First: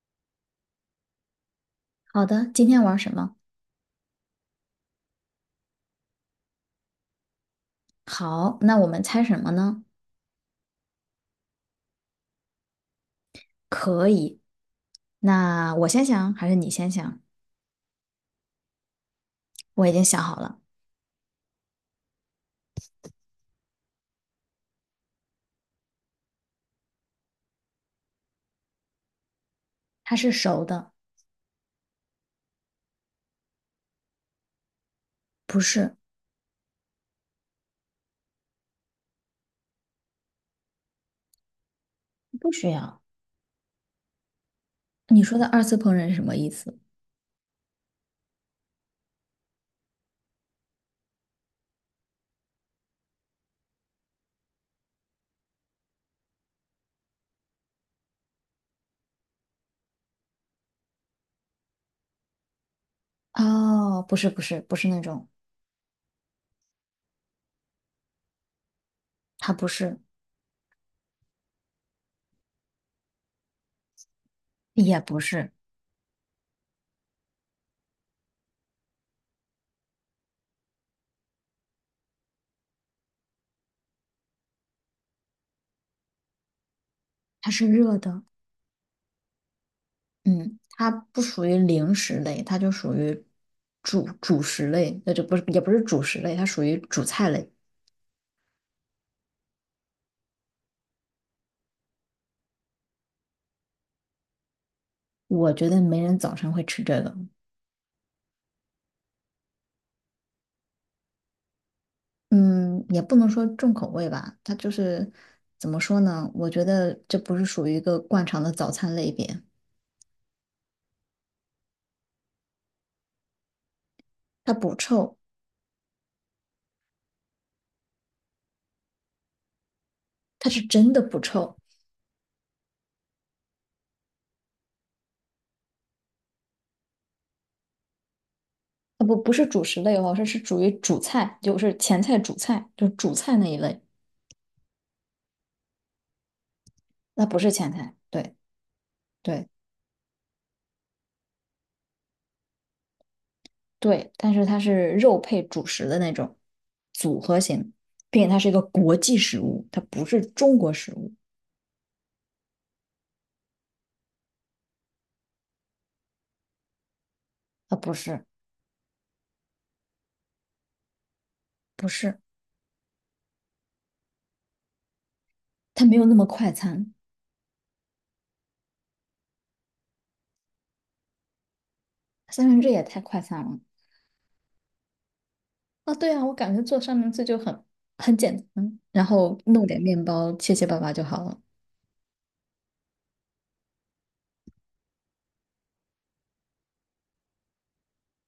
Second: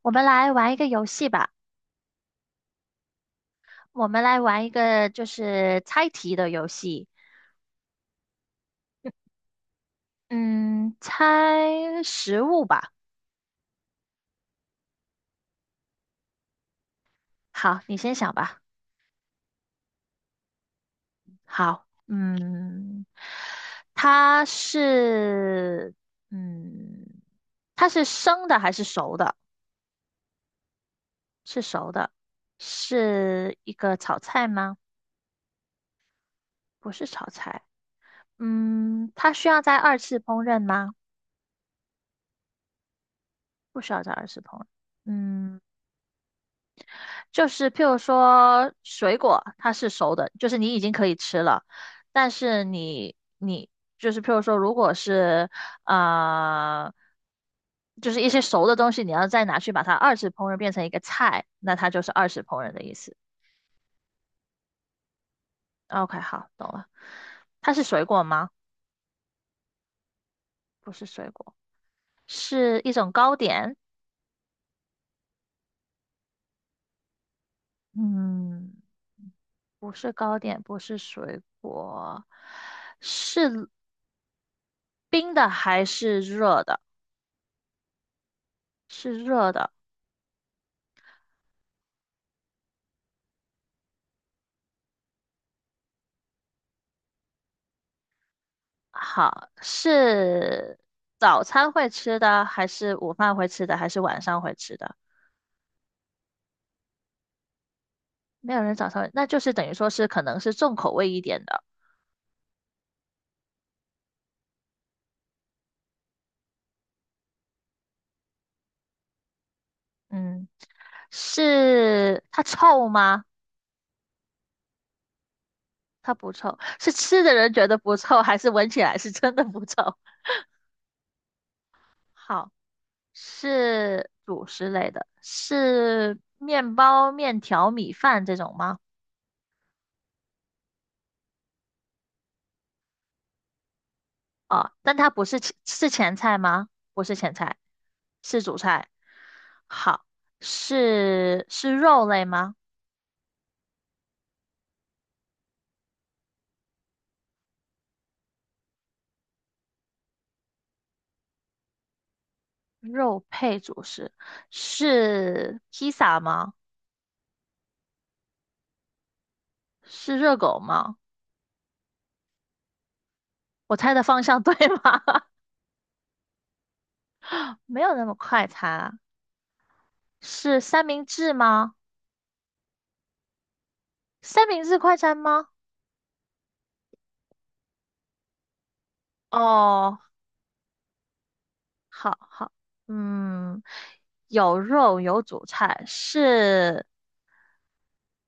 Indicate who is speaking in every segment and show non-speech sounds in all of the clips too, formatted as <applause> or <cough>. Speaker 1: 我们来玩一个游戏吧。
Speaker 2: 好的，今天玩什么？
Speaker 1: 我们来玩一个猜题的游戏，
Speaker 2: 好，那我们猜什么呢？
Speaker 1: 嗯，猜食物吧。
Speaker 2: 可以，那我先想还是你先想？
Speaker 1: 好，你先想吧。
Speaker 2: 我已经想好了，
Speaker 1: 好，它是，嗯，它是生的还是熟的？
Speaker 2: 它是熟的，
Speaker 1: 是熟的，是一个炒菜吗？
Speaker 2: 不是，
Speaker 1: 不是炒菜。它需要在二次烹饪吗？
Speaker 2: 不需要。
Speaker 1: 不需要在二次烹饪。
Speaker 2: 你说的
Speaker 1: 嗯。
Speaker 2: 二次烹饪是什么意思？
Speaker 1: 就是譬如说水果，它是熟的，就是你已经可以吃了，但是你就是譬如说，如果是呃，就是一些熟的东西，你要再拿去把它二次烹饪变成一个菜，那它就是二次烹饪的意思。
Speaker 2: 哦，不是，不是，不是那种，
Speaker 1: OK,好，懂了。它是水果吗？
Speaker 2: 它不是，
Speaker 1: 不是水果，是一种糕点。
Speaker 2: 也不是，
Speaker 1: 嗯，不是糕点，不是水果，是冰的还是热的？
Speaker 2: 它是热的。
Speaker 1: 是热的。
Speaker 2: 嗯，它不属于零食类，它就属于主食类，那就不是，也不是主食类，它属于主菜类。
Speaker 1: 好，是早餐会吃的，还是午饭会吃的，还是晚上会吃的？
Speaker 2: 我觉得没人早晨会吃这个。
Speaker 1: 没有人早上会，那就是等于说是可能是重口味一点的。
Speaker 2: 嗯，也不能说重口味吧，它就是怎么说呢？我觉得这不是属于一个惯常的早餐类别，
Speaker 1: 嗯，是它臭吗？
Speaker 2: 它不臭，
Speaker 1: 它不臭，是吃的人觉得不臭，还是闻起来是真的不臭？
Speaker 2: 它是真的不臭。
Speaker 1: 好，是主食类的，是面包、面条、米饭这种吗？
Speaker 2: 啊不，不是主食类哦，这是属于主菜，就是前菜、主菜，就是主菜那一类，
Speaker 1: 哦，但它不是前是前菜吗？不是
Speaker 2: 那
Speaker 1: 前
Speaker 2: 不是
Speaker 1: 菜，
Speaker 2: 前菜。对
Speaker 1: 是主菜。
Speaker 2: 对
Speaker 1: 好，是肉类吗？
Speaker 2: 对，但是它是肉配主食的那种组合型，并且它是一个国际食物，它不是中国食物，
Speaker 1: 肉配主食，是披萨吗？
Speaker 2: 啊，不是
Speaker 1: 是热狗吗？
Speaker 2: 不是，
Speaker 1: 我猜的方向 <laughs> 对吗？<laughs>
Speaker 2: 它没有那么快餐，
Speaker 1: 没有那么快餐，是三明治吗？
Speaker 2: 三明治也太快餐了。
Speaker 1: 三明治快餐吗？
Speaker 2: 啊，对啊，我感觉做三明治就很很简单，然后弄点
Speaker 1: 哦，
Speaker 2: 面包，切切巴巴就好了。
Speaker 1: 好好，嗯，有肉有主菜，是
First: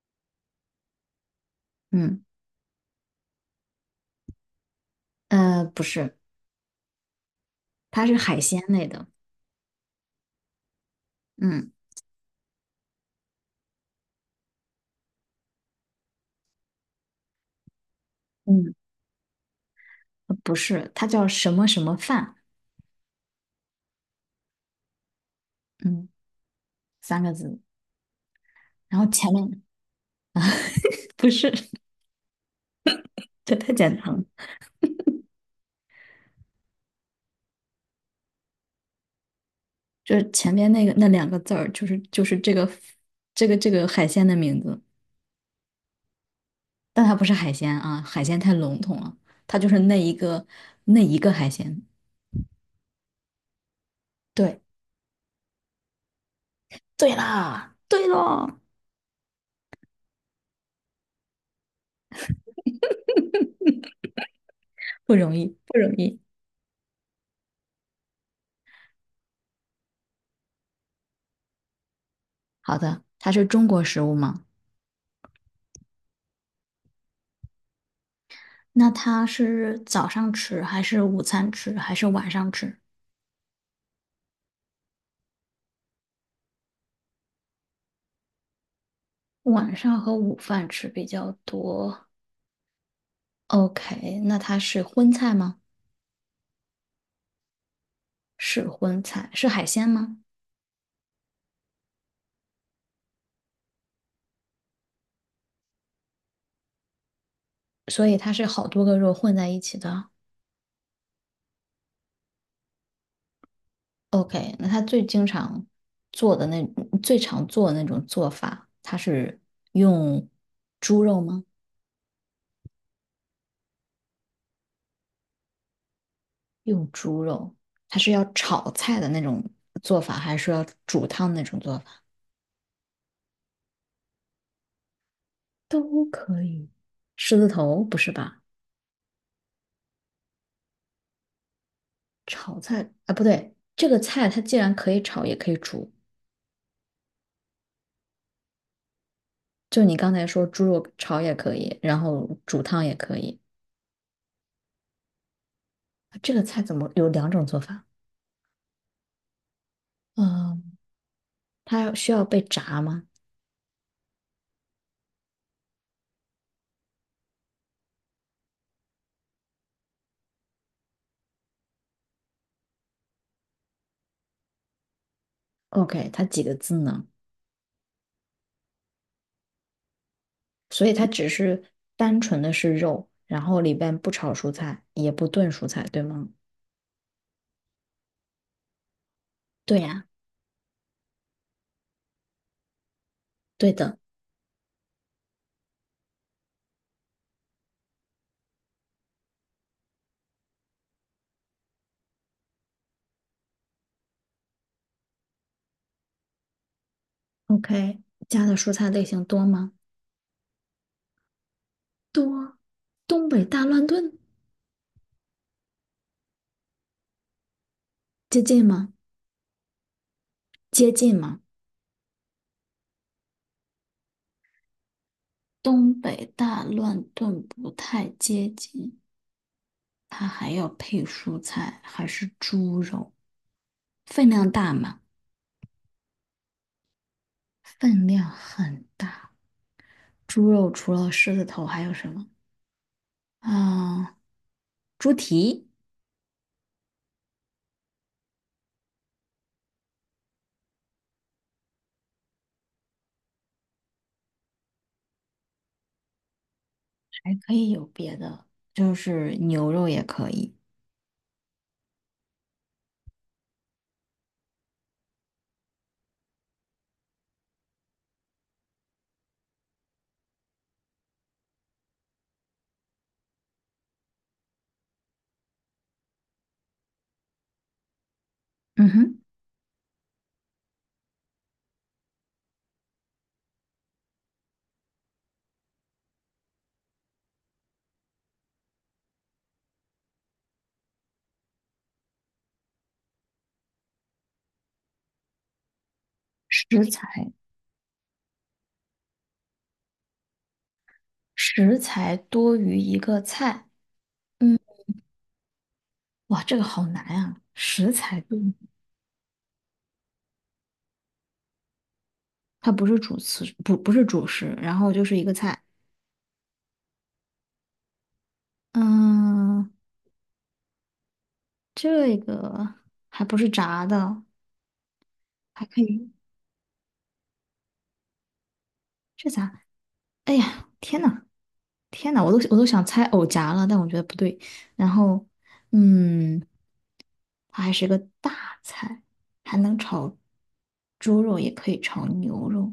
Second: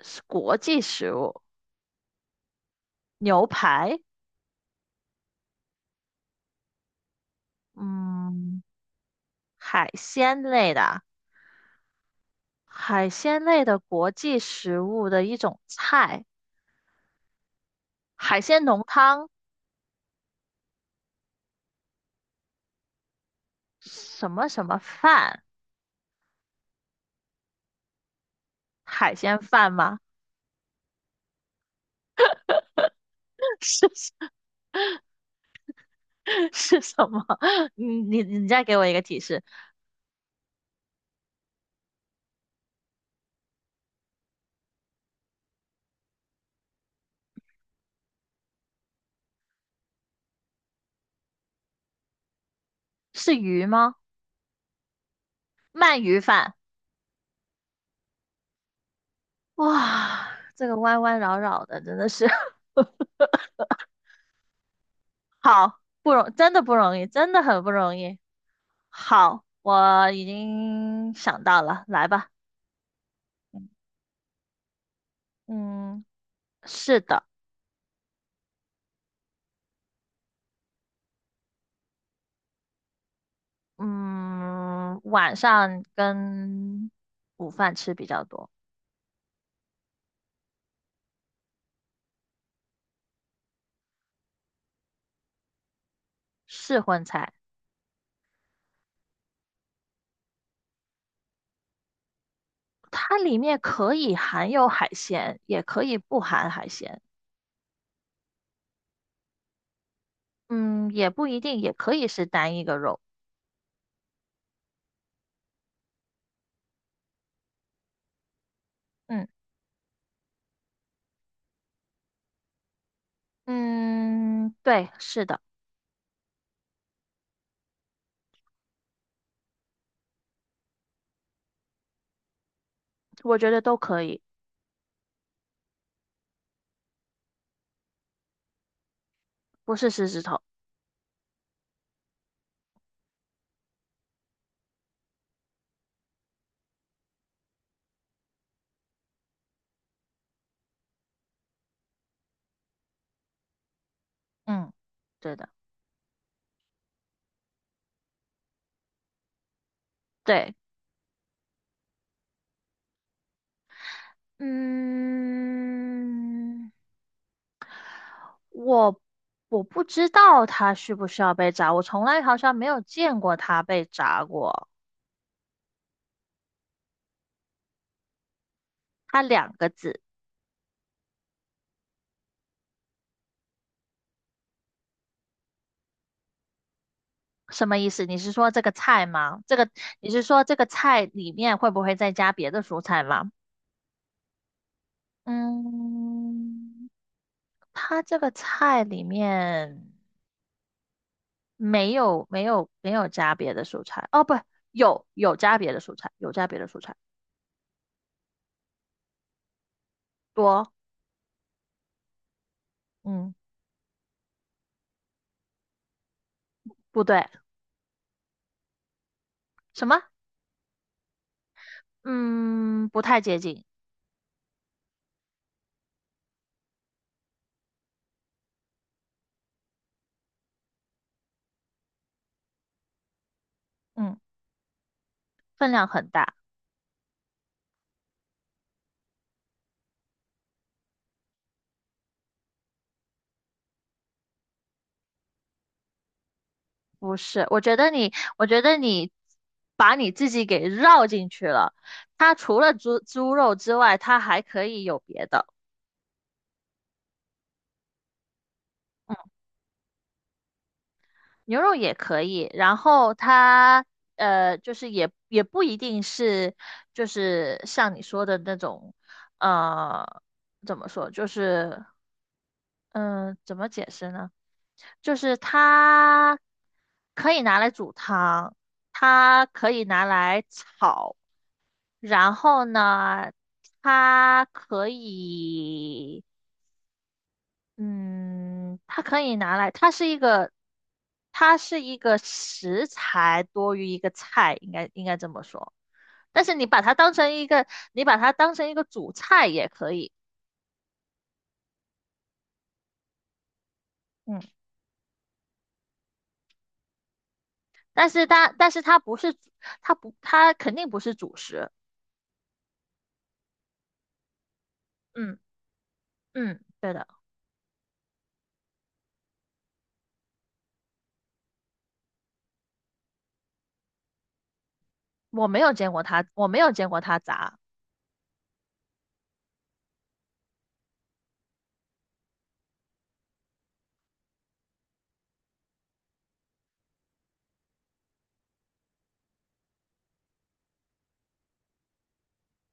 Speaker 1: 是国际食物，
Speaker 2: 嗯，
Speaker 1: 牛排。
Speaker 2: 不是，它是海
Speaker 1: 嗯，
Speaker 2: 鲜类的。
Speaker 1: 海鲜类的，
Speaker 2: 嗯，
Speaker 1: 海鲜类的国际食物的一种菜，海鲜
Speaker 2: 嗯，
Speaker 1: 浓汤，
Speaker 2: 不是，它叫什么什么饭？
Speaker 1: 什么什么饭，
Speaker 2: 嗯，三个字。然后
Speaker 1: 海
Speaker 2: 前
Speaker 1: 鲜
Speaker 2: 面
Speaker 1: 饭吗？
Speaker 2: <laughs> 不是，
Speaker 1: <laughs>
Speaker 2: 这太
Speaker 1: 是
Speaker 2: 简单了，
Speaker 1: 是什么？<laughs> 你再给我一个提示，
Speaker 2: 就是前面那个那两个字儿，就是这个这个海鲜的名字，但它不是海鲜啊，海鲜太笼统了，它就是那一个海鲜。
Speaker 1: 是鱼吗？
Speaker 2: 对，
Speaker 1: 鳗鱼饭。
Speaker 2: 对啦，对了。
Speaker 1: 哇，这个弯弯绕绕的，真的是 <laughs>
Speaker 2: 不容易，
Speaker 1: 好
Speaker 2: 不容
Speaker 1: 不
Speaker 2: 易。
Speaker 1: 容，真的不容易，真的很不容易。好，我已经想到了，来吧。
Speaker 2: 好的，它是中
Speaker 1: 嗯。
Speaker 2: 国食物吗？
Speaker 1: 嗯，是的，
Speaker 2: 那它是早上吃，还是午餐吃，还是晚上吃？
Speaker 1: 嗯，晚上跟午饭吃比较多，
Speaker 2: 晚上和午饭吃比较多。OK，那它是荤菜吗？
Speaker 1: 是荤菜。
Speaker 2: 是荤菜，是海鲜吗？
Speaker 1: 它里面可以含有海鲜，也可以不含海鲜。
Speaker 2: 所以它是好多个肉混在一起的。
Speaker 1: 嗯，也不一定，也可以是单一个肉。
Speaker 2: OK，那它最经常做的那最常做的那种做法，它
Speaker 1: 嗯，
Speaker 2: 是用猪肉吗？
Speaker 1: 嗯，对，是的，
Speaker 2: 用猪肉，它是要炒菜的那种做法，还是要煮汤那种做法？
Speaker 1: 我觉得都可以，
Speaker 2: 都可以。狮子头不是吧？
Speaker 1: 不是狮子头。
Speaker 2: 炒菜啊，不对，这个菜它既然可以炒，也可以煮。就你刚才说猪肉炒也可以，然后煮汤也可以。
Speaker 1: 嗯，对的，
Speaker 2: 这个菜怎么有两种做法？
Speaker 1: 对，
Speaker 2: 嗯，它需要被炸吗
Speaker 1: 嗯，我我不知道它需不需要被炸，我从来好像没有见过它被炸过。
Speaker 2: ？OK，它几个字呢？
Speaker 1: 它两个字，
Speaker 2: 所以它只是单纯的是肉，然后里边不炒蔬菜，也不炖蔬菜，对吗？
Speaker 1: 什么意思？你是说这个菜吗？这个
Speaker 2: 对呀，
Speaker 1: 你是说这个菜里面会不会再加别的蔬菜吗？
Speaker 2: 对的。
Speaker 1: 嗯，它这个菜里面没有加别的蔬菜。哦，不，有加别的蔬菜，有加别的蔬菜
Speaker 2: OK，加的蔬菜类型多吗？
Speaker 1: 多。
Speaker 2: 多。东
Speaker 1: 嗯，
Speaker 2: 北大乱炖
Speaker 1: 不对，
Speaker 2: 接近吗？
Speaker 1: 什么？
Speaker 2: 接近吗？
Speaker 1: 嗯，不太接近。
Speaker 2: 东北大乱炖不太接近，它还要配蔬菜，还是猪肉，
Speaker 1: 嗯，
Speaker 2: 分量大吗？
Speaker 1: 分量很大。
Speaker 2: 分量很大。猪肉除了狮子头还有什么？啊、猪蹄
Speaker 1: 不是，我觉得你把你自己给绕进去了。它除了猪肉之外，它还可以有别的，
Speaker 2: 还可以有别的，就是牛肉也可以。
Speaker 1: 牛肉也可以。然后它就是也不一定是，就是像你说的那种，呃，怎么说，就是嗯、怎么解释呢？就是它可以拿来煮汤，
Speaker 2: 嗯哼，
Speaker 1: 它可以拿来炒。然后呢，它可以，嗯，它可以拿来，它是一个，它是一个食材多于一个菜，应该这么说。但是你把
Speaker 2: 食
Speaker 1: 它当成
Speaker 2: 材
Speaker 1: 一个，你把它当成一个主菜也可以，
Speaker 2: 食材多于一个菜。
Speaker 1: 嗯，
Speaker 2: 嗯。哇，这个好难啊！食
Speaker 1: 但
Speaker 2: 材
Speaker 1: 是它，
Speaker 2: 炖，
Speaker 1: 但是它不是，它不，它肯定不是主食，
Speaker 2: 它不是主食，不是主食，然后就是一个
Speaker 1: 嗯，
Speaker 2: 菜。
Speaker 1: 嗯，对的，
Speaker 2: 嗯，这个还不是炸的，
Speaker 1: 我没
Speaker 2: 还
Speaker 1: 有
Speaker 2: 可
Speaker 1: 见过
Speaker 2: 以，
Speaker 1: 它，我没有见过它炸。
Speaker 2: 这咋？哎呀，天呐，天呐，我都想猜藕夹了，但我觉得不对。然后，嗯，它还是个大菜，还能炒猪肉，也可以炒牛肉，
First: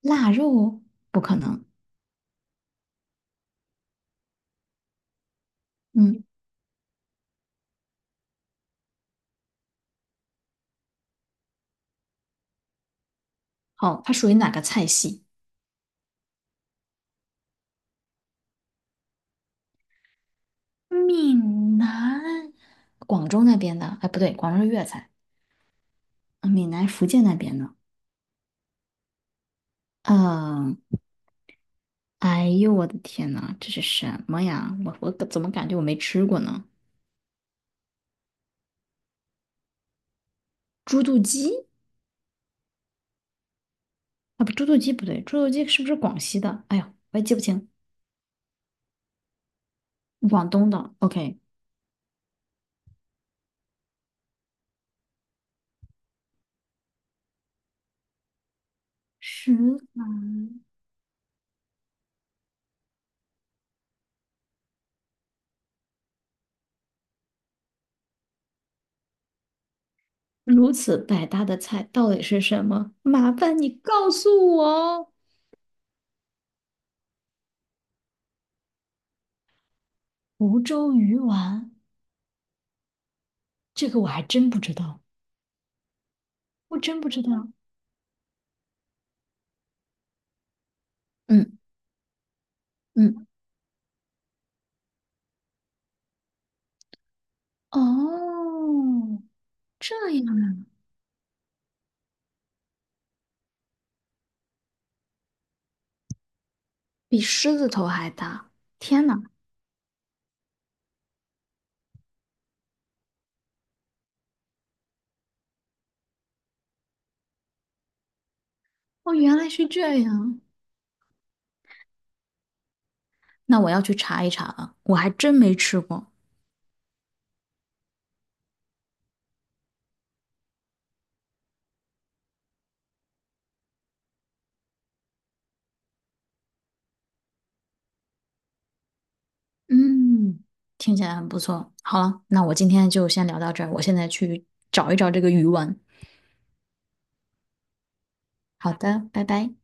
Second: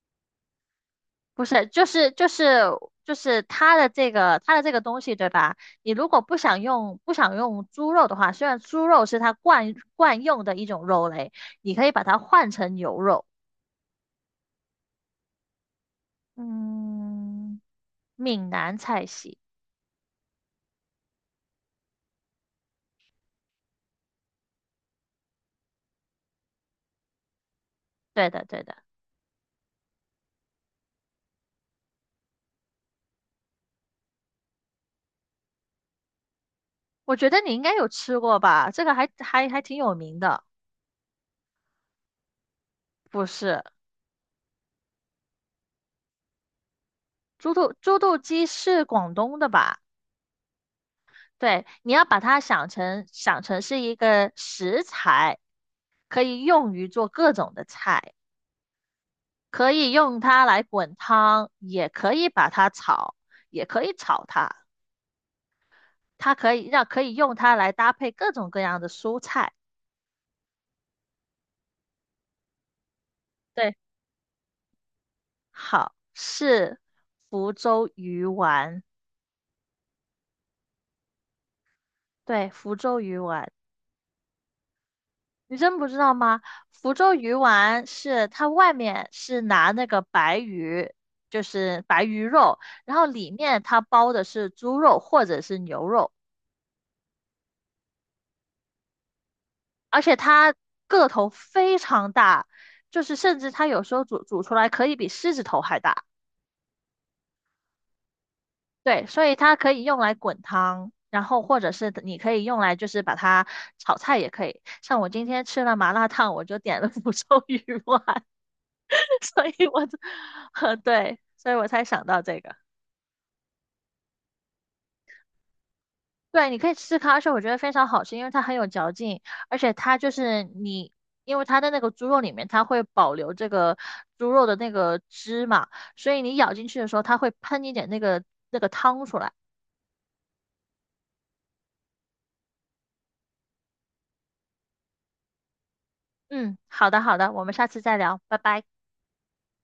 Speaker 2: 腊肉不可
Speaker 1: 不
Speaker 2: 能。
Speaker 1: 是，就是它的这个东西，对吧？你如果
Speaker 2: 嗯，
Speaker 1: 不想用猪肉的话，虽然猪肉是它惯用的一种肉类，你可以把它换成牛肉。
Speaker 2: 好，它属于哪个菜系？
Speaker 1: 嗯，闽南菜系，
Speaker 2: 闽南，广州那边的，哎，不对，广州是粤菜，闽南、福建那边的。
Speaker 1: 对的对的，
Speaker 2: 嗯，哎呦，我的天呐，这是什么呀？我怎么感觉我没吃过呢？
Speaker 1: 我觉得你应该有吃过吧？这个还还挺有名的，
Speaker 2: 猪肚鸡
Speaker 1: 不是？
Speaker 2: 啊，不，猪肚鸡不对，猪肚鸡是不是广西的？哎呦，我也记不清，
Speaker 1: 猪肚鸡是广东的吧？
Speaker 2: 广东的。OK，
Speaker 1: 对，你要把它想成是一个食材，可以用于做各种的菜。
Speaker 2: 十，
Speaker 1: 可以用它来滚汤，也可以把它炒，也可以炒它。可以用它来搭配各种各样的蔬菜。
Speaker 2: 如此百搭的菜到底是什么？麻烦你
Speaker 1: 对，
Speaker 2: 告诉我。
Speaker 1: 好，是福州鱼丸。
Speaker 2: 福州鱼丸，
Speaker 1: 对，福州鱼丸，
Speaker 2: 这个我还真不知道，
Speaker 1: 你真不知道吗？
Speaker 2: 我
Speaker 1: 福
Speaker 2: 真不
Speaker 1: 州
Speaker 2: 知
Speaker 1: 鱼
Speaker 2: 道。
Speaker 1: 丸是它外面是拿那个白鱼，就
Speaker 2: 嗯
Speaker 1: 是白鱼肉，然后
Speaker 2: 嗯。
Speaker 1: 里面它包的是猪肉或者是牛肉。
Speaker 2: 哦，这
Speaker 1: 而且它
Speaker 2: 样
Speaker 1: 个头非常大，就是甚至它有时候煮出来可以比狮子头还大。
Speaker 2: 比狮子头还大！
Speaker 1: 对，
Speaker 2: 天哪，
Speaker 1: 所以它可以用来滚汤，然后或者是你可以用来就是把它炒菜也可以。像我今天吃了麻辣烫，我就点了 <laughs> 福寿鱼丸，
Speaker 2: 哦，
Speaker 1: <laughs>
Speaker 2: 原
Speaker 1: 所
Speaker 2: 来
Speaker 1: 以
Speaker 2: 是
Speaker 1: 我就，
Speaker 2: 这样。
Speaker 1: <laughs> 对，所以我才想到这个。
Speaker 2: 那我要去查一查了，我还真没吃过。
Speaker 1: 对，你可以吃它，而且我觉得非常好吃，因为它很有嚼劲，而且它就是你，因为它的那个猪肉里面，它会保留这个猪肉的那个汁嘛，所以你咬进去的时候，它会喷一点那个汤出来。
Speaker 2: 嗯，听起来很不错。好了，那我今天就先聊到这儿，我现在去找一找这个鱼丸。
Speaker 1: 嗯，好的好的，我们下次再聊，拜拜。
Speaker 2: 好的，拜拜。